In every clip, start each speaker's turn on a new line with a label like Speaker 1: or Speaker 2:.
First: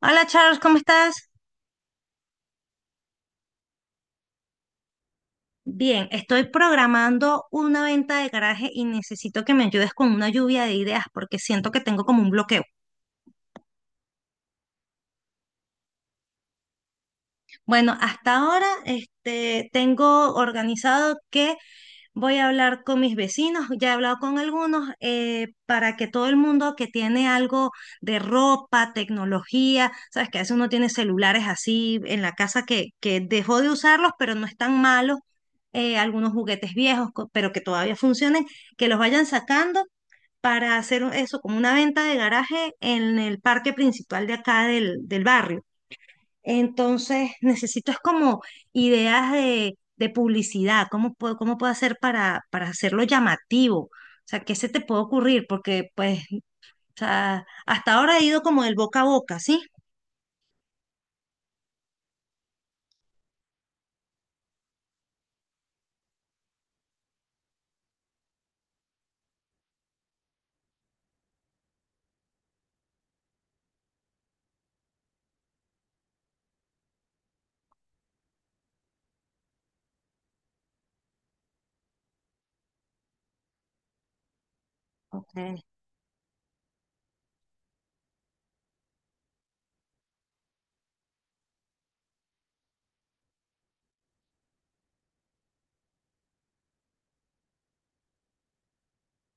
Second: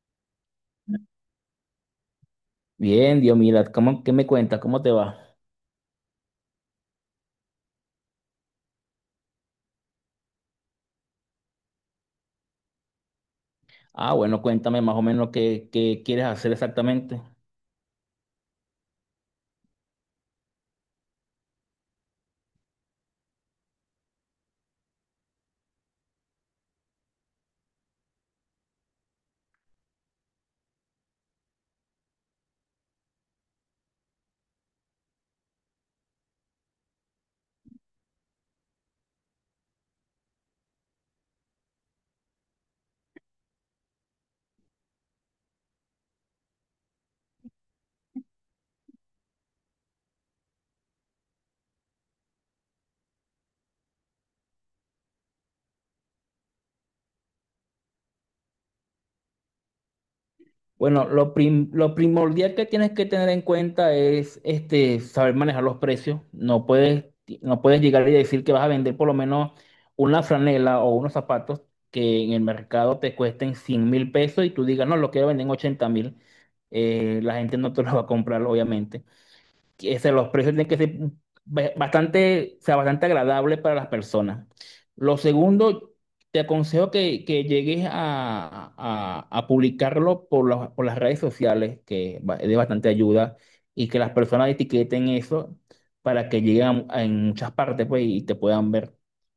Speaker 1: Hola Charles, ¿cómo estás?
Speaker 2: Bien, Diomila, ¿cómo, qué me cuenta? ¿Cómo te va?
Speaker 1: Bien, estoy programando una venta de garaje y necesito que me ayudes con una lluvia de ideas porque siento que tengo como un bloqueo.
Speaker 2: Ah, bueno, cuéntame más o menos qué quieres hacer exactamente.
Speaker 1: Bueno, hasta ahora tengo organizado que voy a hablar con mis vecinos, ya he hablado con algunos, para que todo el mundo que tiene algo de ropa, tecnología, sabes que a veces uno tiene celulares así en la casa que dejó de usarlos, pero no están malos, algunos juguetes viejos, pero que todavía funcionen, que los vayan sacando para hacer eso como una venta de garaje en el parque principal de acá del barrio. Entonces, necesito es como ideas de publicidad, cómo puedo hacer para hacerlo llamativo. O sea, ¿qué se te puede ocurrir? Porque, pues, o sea, hasta ahora he ido como del boca a boca, ¿sí?
Speaker 2: Bueno, lo primordial que tienes que tener en cuenta es saber manejar los precios. No puedes llegar y decir que vas a vender por lo menos una franela o unos zapatos que en el mercado te cuesten 100.000 pesos y tú digas, no, lo quiero vender en 80.000. La gente no te lo va a comprar, obviamente. Los precios tienen que ser bastante, o sea, bastante agradable para las personas. Lo
Speaker 1: Ok.
Speaker 2: segundo, te aconsejo que llegues a publicarlo por las redes sociales, es de bastante ayuda, y que las personas etiqueten eso para que lleguen a en muchas partes pues, y te puedan ver.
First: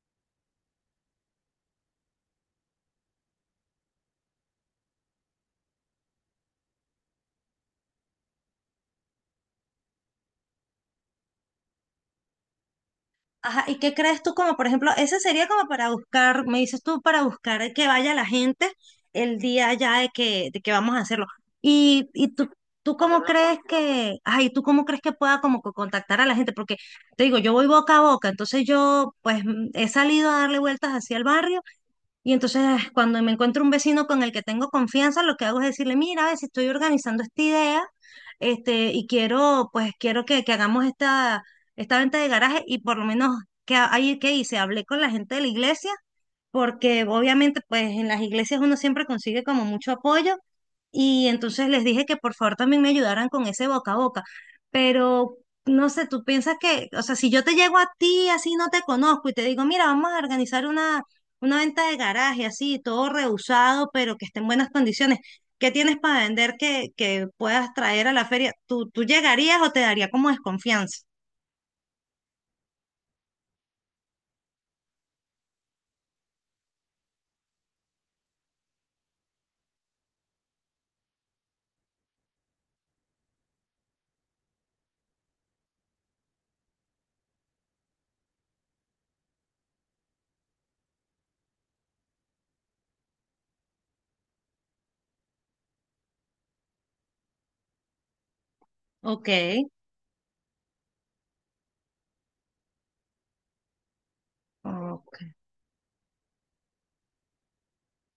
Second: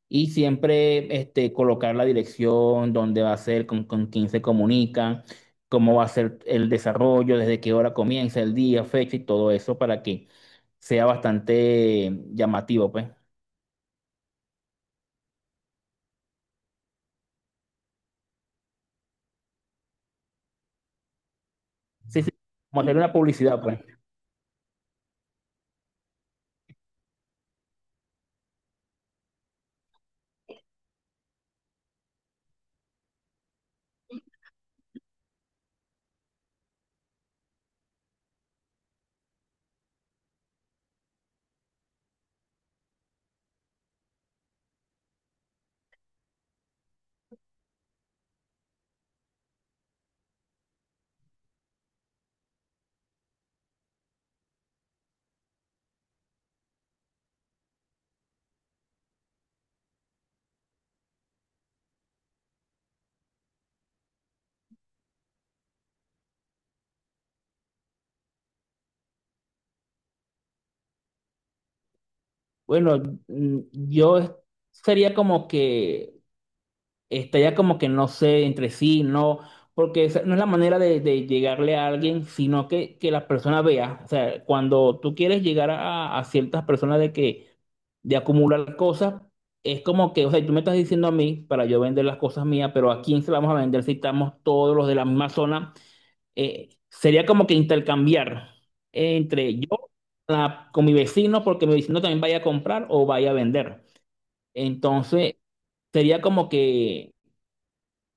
Speaker 2: Y siempre colocar la dirección, dónde va a ser, con quién se comunican, cómo va a ser el desarrollo, desde qué hora comienza el día, fecha y todo eso para que sea bastante llamativo, pues.
Speaker 1: Ajá, ¿y qué crees tú como, por ejemplo, ese sería como para buscar, me dices tú, para buscar que vaya la gente el día ya de que vamos a hacerlo? ¿Y,
Speaker 2: Sí, sí,
Speaker 1: y tú,
Speaker 2: como
Speaker 1: tú
Speaker 2: hacer una
Speaker 1: cómo crees
Speaker 2: publicidad, pues.
Speaker 1: que, ay, tú cómo crees que pueda como contactar a la gente? Porque te digo, yo voy boca a boca, entonces yo pues he salido a darle vueltas hacia el barrio y entonces cuando me encuentro un vecino con el que tengo confianza, lo que hago es decirle, mira, a ver si estoy organizando esta idea, y quiero, pues quiero que hagamos esta, esta venta de garaje y por lo menos que ahí que hice, hablé con la gente de la iglesia porque obviamente pues en las iglesias uno siempre consigue como mucho apoyo y entonces les dije que por favor también me ayudaran con ese boca a boca, pero no sé, tú piensas que, o sea, si yo te llego a ti así no te conozco y te digo, mira, vamos a organizar una venta de garaje así, todo rehusado, pero que esté en buenas condiciones. ¿Qué tienes para vender que puedas traer a la feria? ¿Tú llegarías o te daría como desconfianza?
Speaker 2: Bueno, mm, yo es- sería como que estaría como que no sé entre sí, no, porque esa no es la manera de llegarle a alguien, sino que la persona vea. O sea, cuando tú quieres llegar a ciertas personas de que de acumular cosas, es como que, o sea, tú me estás diciendo a mí para yo vender las cosas mías, pero ¿a quién se las vamos a vender si estamos todos los de la misma zona? Sería como que intercambiar
Speaker 1: Ok,
Speaker 2: entre yo con mi vecino, porque mi vecino también vaya a comprar o vaya a vender.
Speaker 1: ok,
Speaker 2: Entonces, sería como que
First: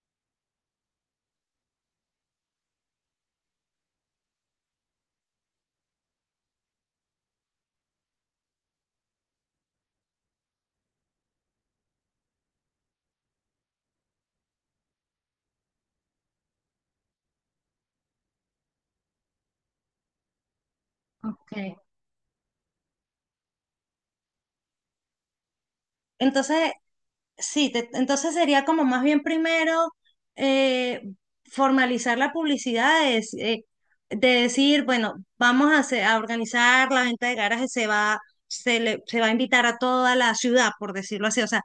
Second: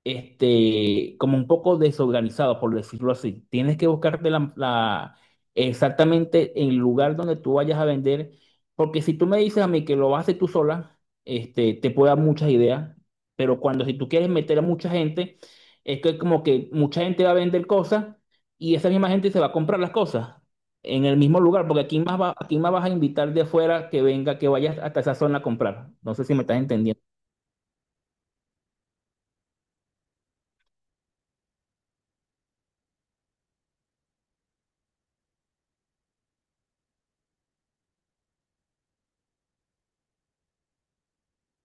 Speaker 2: como un poco desorganizado, por decirlo así. Tienes que buscarte exactamente el lugar donde tú vayas a vender, porque si tú me dices a mí que lo vas a hacer tú sola, te puedo dar muchas ideas, pero cuando si tú quieres meter a mucha gente, es que como que mucha gente va a vender cosas y esa misma gente se va a comprar las cosas. En el mismo lugar,
Speaker 1: ok.
Speaker 2: porque aquí más va, aquí más vas a invitar de afuera que venga, que vayas hasta esa zona a comprar. No sé si me estás
Speaker 1: Entonces,
Speaker 2: entendiendo.
Speaker 1: sí, entonces sería como más bien primero eh, formalizar la publicidad, de decir, bueno, vamos a, a organizar la venta de garajes, se va a invitar a toda la ciudad, por decirlo así, o sea,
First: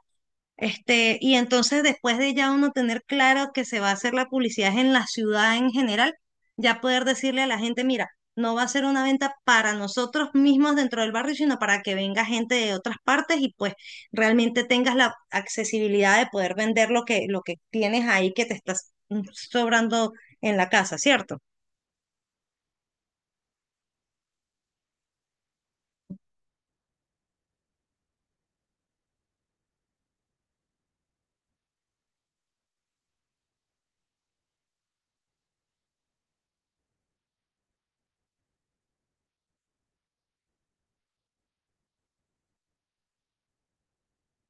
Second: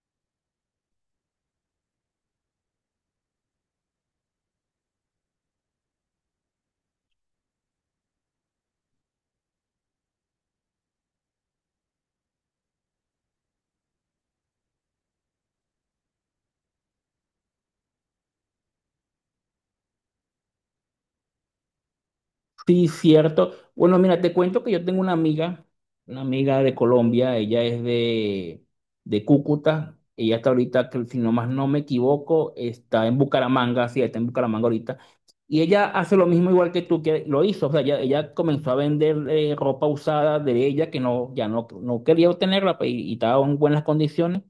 Speaker 1: y entonces después de ya uno tener claro que se va a hacer la publicidad en la ciudad en general, ya poder decirle a la gente, mira, no va a ser una venta para nosotros mismos dentro del barrio, sino para que venga gente de otras partes y pues realmente tengas la accesibilidad de poder vender lo que tienes ahí que te estás sobrando en la casa, ¿cierto?
Speaker 2: Sí, cierto. Bueno, mira, te cuento que yo tengo una amiga de Colombia, ella es de Cúcuta, ella está ahorita, que si no más no me equivoco, está en Bucaramanga, sí, está en Bucaramanga ahorita, y ella hace lo mismo igual que tú, que lo hizo, o sea, ella comenzó a vender ropa usada de ella que no, ya no quería obtenerla pues, y estaba en buenas condiciones,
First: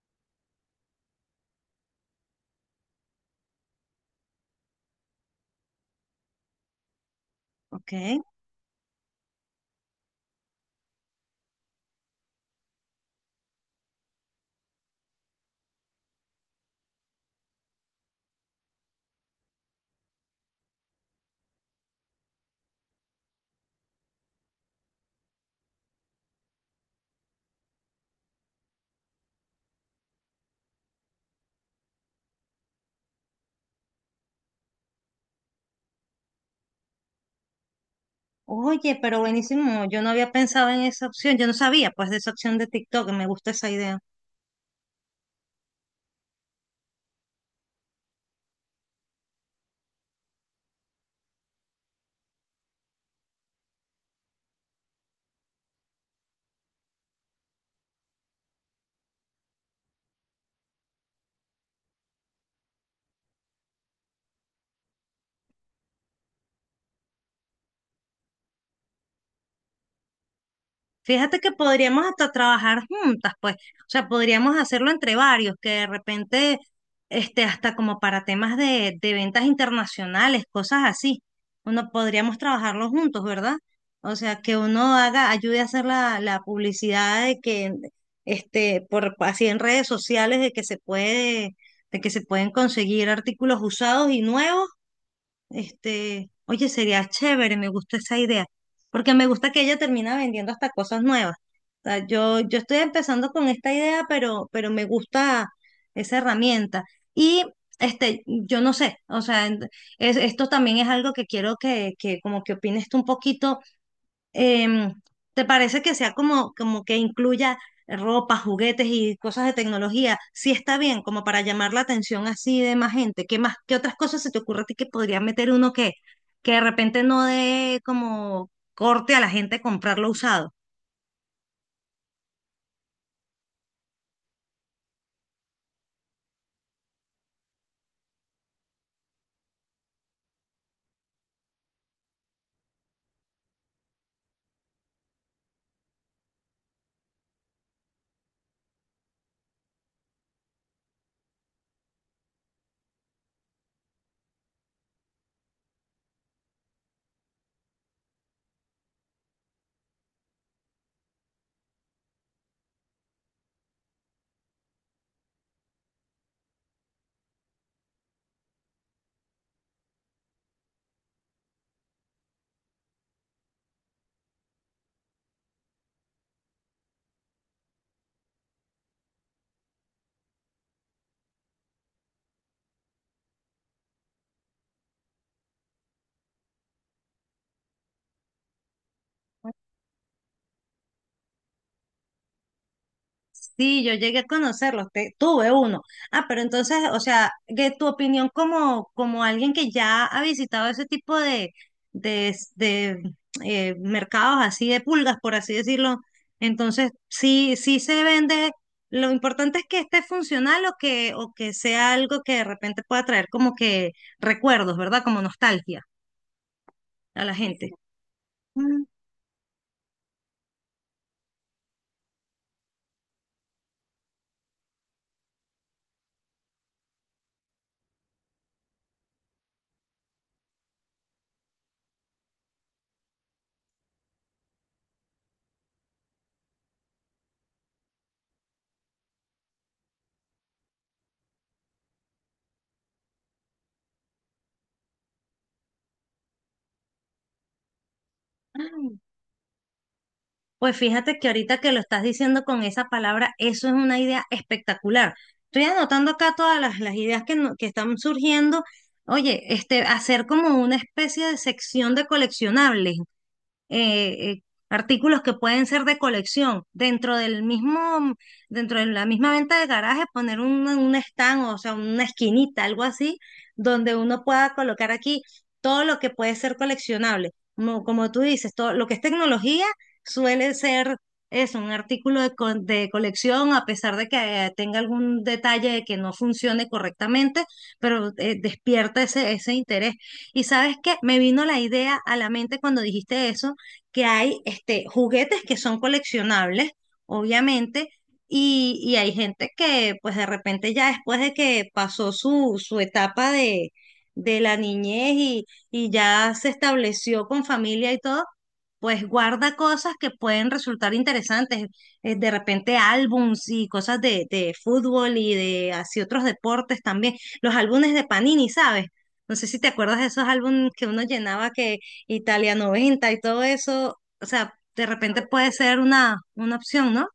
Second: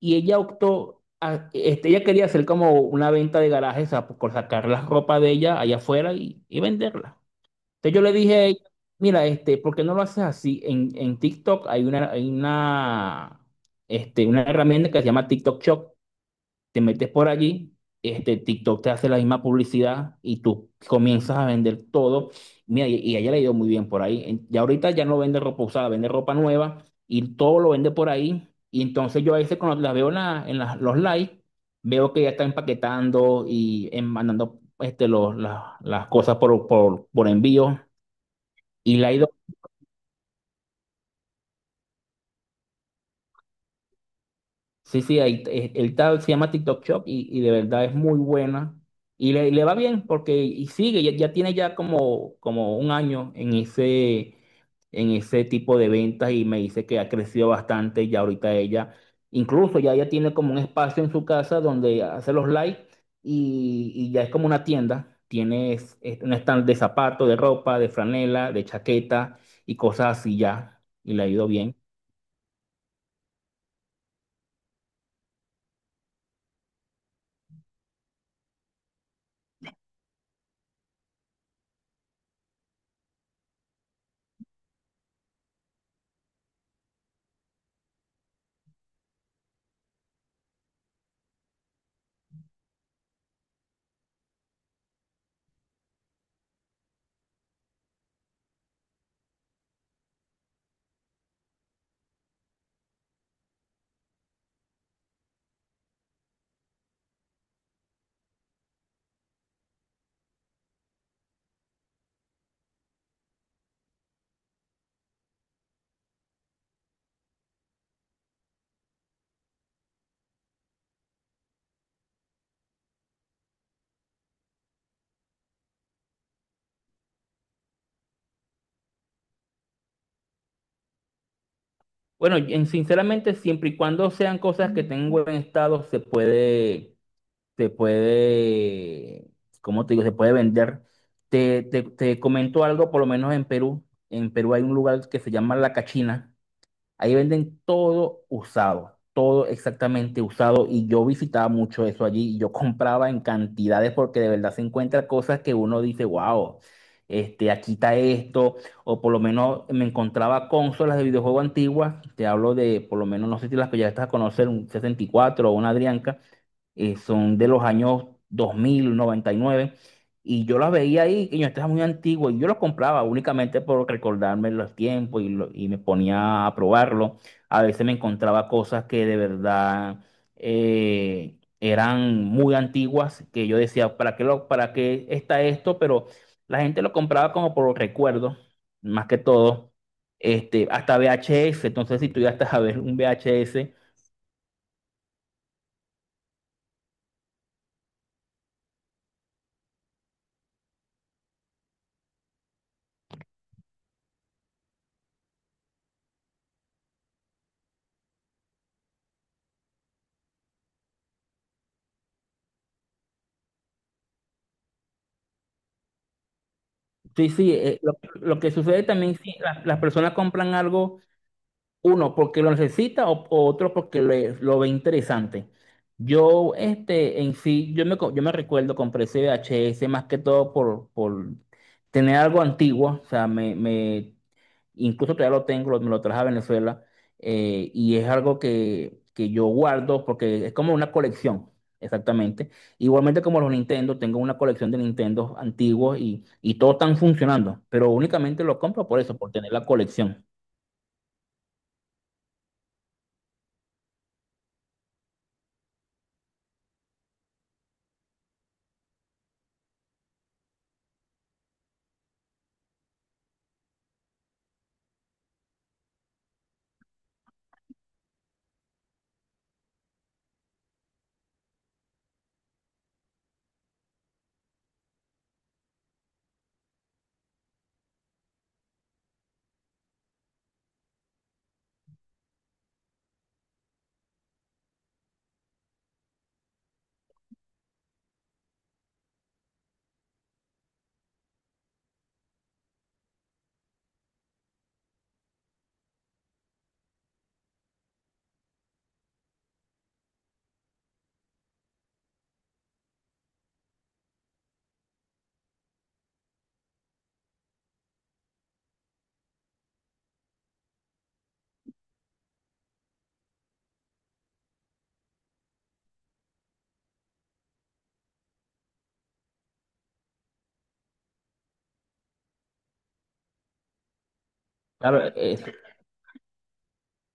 Speaker 2: y ella optó, ella quería hacer como una venta de garajes, o sea, por sacar la ropa de ella allá afuera y venderla.
Speaker 1: Ok.
Speaker 2: Entonces yo le dije a ella, mira, ¿por qué no lo haces así? En TikTok hay una herramienta que se llama TikTok Shop. Te metes por allí, TikTok te hace la misma publicidad y tú comienzas a vender todo. Mira, y a ella le ha ido muy bien por ahí. Ya ahorita ya no vende ropa usada, vende ropa nueva y todo lo vende por ahí. Y entonces yo a veces cuando las veo en, la- en las- los likes, veo que ya está empaquetando y mandando los, las cosas por envío. Y
Speaker 1: Oye,
Speaker 2: la he
Speaker 1: pero
Speaker 2: ido,
Speaker 1: buenísimo, yo no había pensado en esa opción, yo no sabía pues de esa opción de TikTok, me gusta esa idea.
Speaker 2: sí, sí, ahí, se llama TikTok Shop y de verdad es muy buena. Y le va bien porque y sigue, ya, ya tiene ya como un año en ese tipo de ventas y me dice que ha crecido bastante y ya ahorita ella, incluso ya ella tiene como un espacio en su casa donde hace los live y ya es como una tienda. Tienes un stand de zapatos, de ropa, de franela, de chaqueta y cosas así ya. Y le ha
Speaker 1: Fíjate
Speaker 2: ido
Speaker 1: que
Speaker 2: bien.
Speaker 1: podríamos hasta trabajar juntas, pues. O sea, podríamos hacerlo entre varios, que de repente, hasta como para temas de ventas internacionales, cosas así. Uno podríamos trabajarlo juntos, ¿verdad? O sea, que uno haga, ayude a hacer la publicidad de que, por así en redes sociales, de que se puede, de que se pueden conseguir artículos usados y nuevos, oye, sería chévere, me gusta esa idea, porque me gusta que ella termina vendiendo hasta cosas nuevas. O sea, yo estoy empezando con esta idea, pero me gusta esa herramienta. Y yo no sé, o sea, esto también es algo que quiero que como que opines tú un poquito. em, ¿Te parece que sea como, como que incluya ropa, juguetes y cosas de tecnología? Sí está bien, como para llamar la atención así de más gente. ¿Qué más, qué otras cosas se te ocurre a ti que podría meter uno que de repente no dé como corte a la gente comprarlo usado?
Speaker 2: Bueno, sinceramente, siempre y cuando sean cosas que tengan buen estado, se puede, ¿cómo te digo? Se puede vender. Te comento algo, por lo menos en Perú. En Perú hay un lugar que se llama La Cachina. Ahí venden todo usado, todo exactamente usado. Y yo visitaba mucho eso allí y yo compraba en cantidades porque de verdad se encuentra cosas que uno dice, wow, aquí está esto. O por lo menos me encontraba consolas de videojuego antiguas. Te hablo de, por lo menos, no sé si las que ya estás a conocer, un 64 o una Adrianca. Son de los años dos mil noventa y nueve. Y yo las veía ahí, y yo estaba muy antiguo, y yo los compraba únicamente por recordarme los tiempos y, y me ponía a probarlo. A veces me encontraba cosas que de verdad eran muy antiguas, que yo decía, ¿para qué está esto? Pero la gente lo compraba como por recuerdo, más que todo. Hasta VHS, entonces si tú ya estás a ver un VHS.
Speaker 1: Sí, yo llegué a conocerlos, tuve uno. Ah, pero entonces, o sea, de tu opinión como, como alguien que ya ha visitado ese tipo de, de mercados así de pulgas, por así decirlo, entonces sí, sí se vende. Lo importante es que esté funcional o que sea algo que de repente pueda traer como que recuerdos, ¿verdad? Como nostalgia a
Speaker 2: Sí,
Speaker 1: la
Speaker 2: sí,
Speaker 1: gente.
Speaker 2: lo que sucede
Speaker 1: Mm,
Speaker 2: también, sí, las personas compran algo. Uno porque lo necesita o otro porque lo ve interesante. Yo, en sí, yo me recuerdo, compré ese V H S más que todo por tener algo antiguo, o sea, incluso todavía lo tengo, me lo traje a Venezuela, y es algo que yo guardo porque es como una colección, exactamente. Igualmente como los Nintendo, tengo una colección de Nintendo antiguos y todos están funcionando, pero únicamente lo compro
Speaker 1: ah,
Speaker 2: por eso, por tener la colección.
Speaker 1: pues fíjate que ahorita que lo estás diciendo con esa palabra, eso es una idea espectacular. Estoy anotando acá todas las ideas que, no- que están surgiendo. Oye, hacer como una especie de sección de coleccionables, eh, eh, artículos que pueden ser de colección. Dentro de la misma venta de garaje, poner un stand, o sea, una esquinita, algo así, donde uno pueda colocar aquí todo lo que puede ser coleccionable. Como, como tú dices, todo lo que es tecnología suele ser eso, un artículo de colección, a pesar de que tenga algún detalle de que no funcione correctamente, pero despierta ese, ese interés. Y sabes qué, me vino la idea a la mente cuando dijiste eso, que hay juguetes que son coleccionables, obviamente, y hay gente que pues de repente ya después de que pasó su etapa de la niñez y ya se estableció con familia y todo, pues guarda cosas que pueden resultar interesantes. De repente álbums y cosas de fútbol y de así otros deportes también, los álbumes de Panini, ¿sabes? No sé si te acuerdas de esos álbumes que uno llenaba que Italia 90 y todo eso, o sea, de
Speaker 2: Claro,
Speaker 1: repente puede ser una opción, ¿no?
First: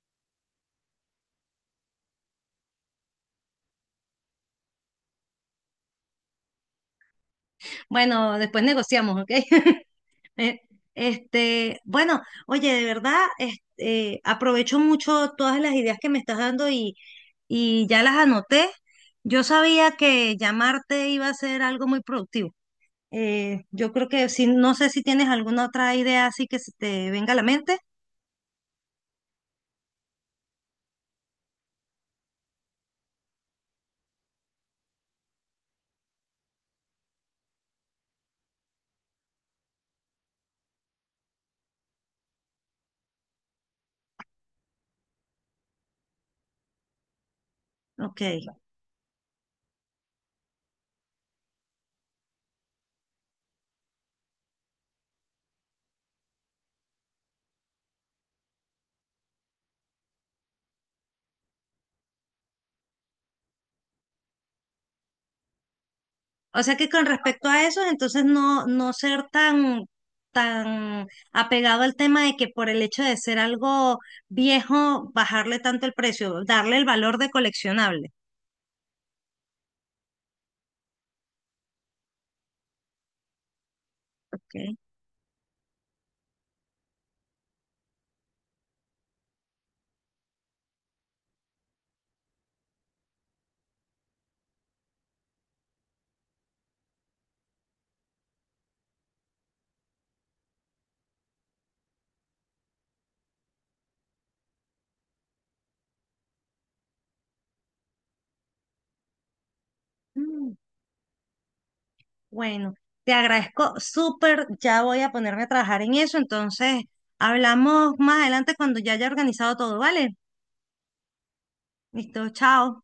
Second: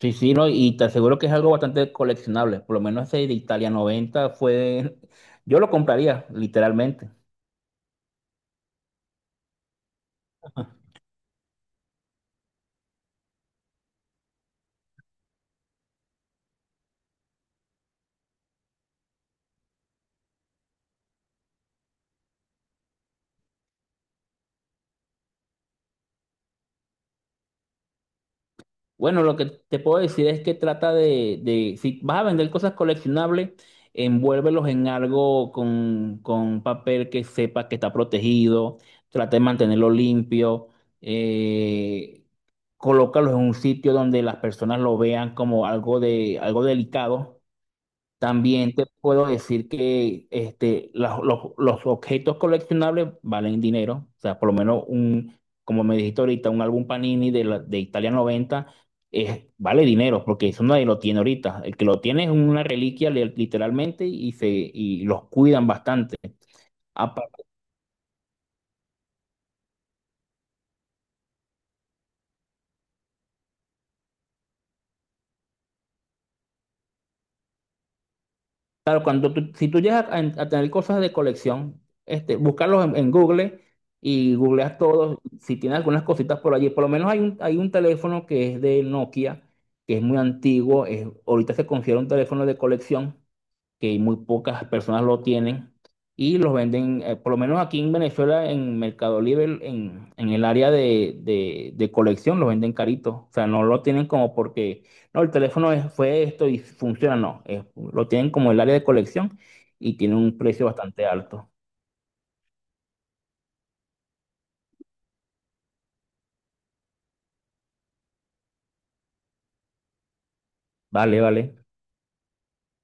Speaker 2: Sí, sí, no, y te aseguro que es algo bastante coleccionable. Por lo menos ese de Italia 90 fue. Yo lo compraría, literalmente.
Speaker 1: Bueno, después negociamos, ¿ok? Eh, bueno, oye, de verdad, aprovecho mucho todas las ideas que me estás dando y ya las anoté. Yo sabía que llamarte iba a ser algo muy productivo. Yo creo que si, no sé si tienes alguna otra idea así que se te venga a la mente.
Speaker 2: Bueno, lo que te puedo decir es que trata si vas a vender cosas coleccionables, envuélvelos en algo con papel que sepa que está protegido, trata de mantenerlo limpio, eh, colócalos en un sitio donde las personas lo vean como algo delicado.
Speaker 1: Ok.
Speaker 2: También te puedo decir que los objetos coleccionables valen dinero. O sea, por lo menos un, como me dijiste ahorita, un álbum Panini de Italia 90 es, vale dinero, porque eso nadie lo tiene ahorita. El que lo tiene es una reliquia literalmente y los cuidan bastante.
Speaker 1: O sea que con respecto a eso, entonces no, no ser tan, tan apegado al tema de que por el hecho de ser algo viejo, bajarle tanto el precio, darle el valor de coleccionable.
Speaker 2: Claro, cuando si tú llegas a tener cosas de colección, buscarlos en Google y
Speaker 1: Ok.
Speaker 2: googleas todos. Si tienes algunas cositas por allí, por lo menos hay un teléfono que es de Nokia, que es muy antiguo, ahorita se considera un teléfono de colección, que muy pocas personas lo tienen y los venden, por lo menos aquí en Venezuela, en Mercado Libre, en el área de colección, los venden caritos. O sea, no lo tienen como porque, no, el teléfono fue esto y funciona, no. Lo tienen como el área de colección y tiene un
Speaker 1: Mm,
Speaker 2: precio bastante alto.
Speaker 1: bueno, te agradezco súper, ya voy a ponerme a trabajar en eso, entonces hablamos más adelante cuando ya haya organizado todo, ¿vale?
Speaker 2: Vale, vale.
Speaker 1: Listo, chao.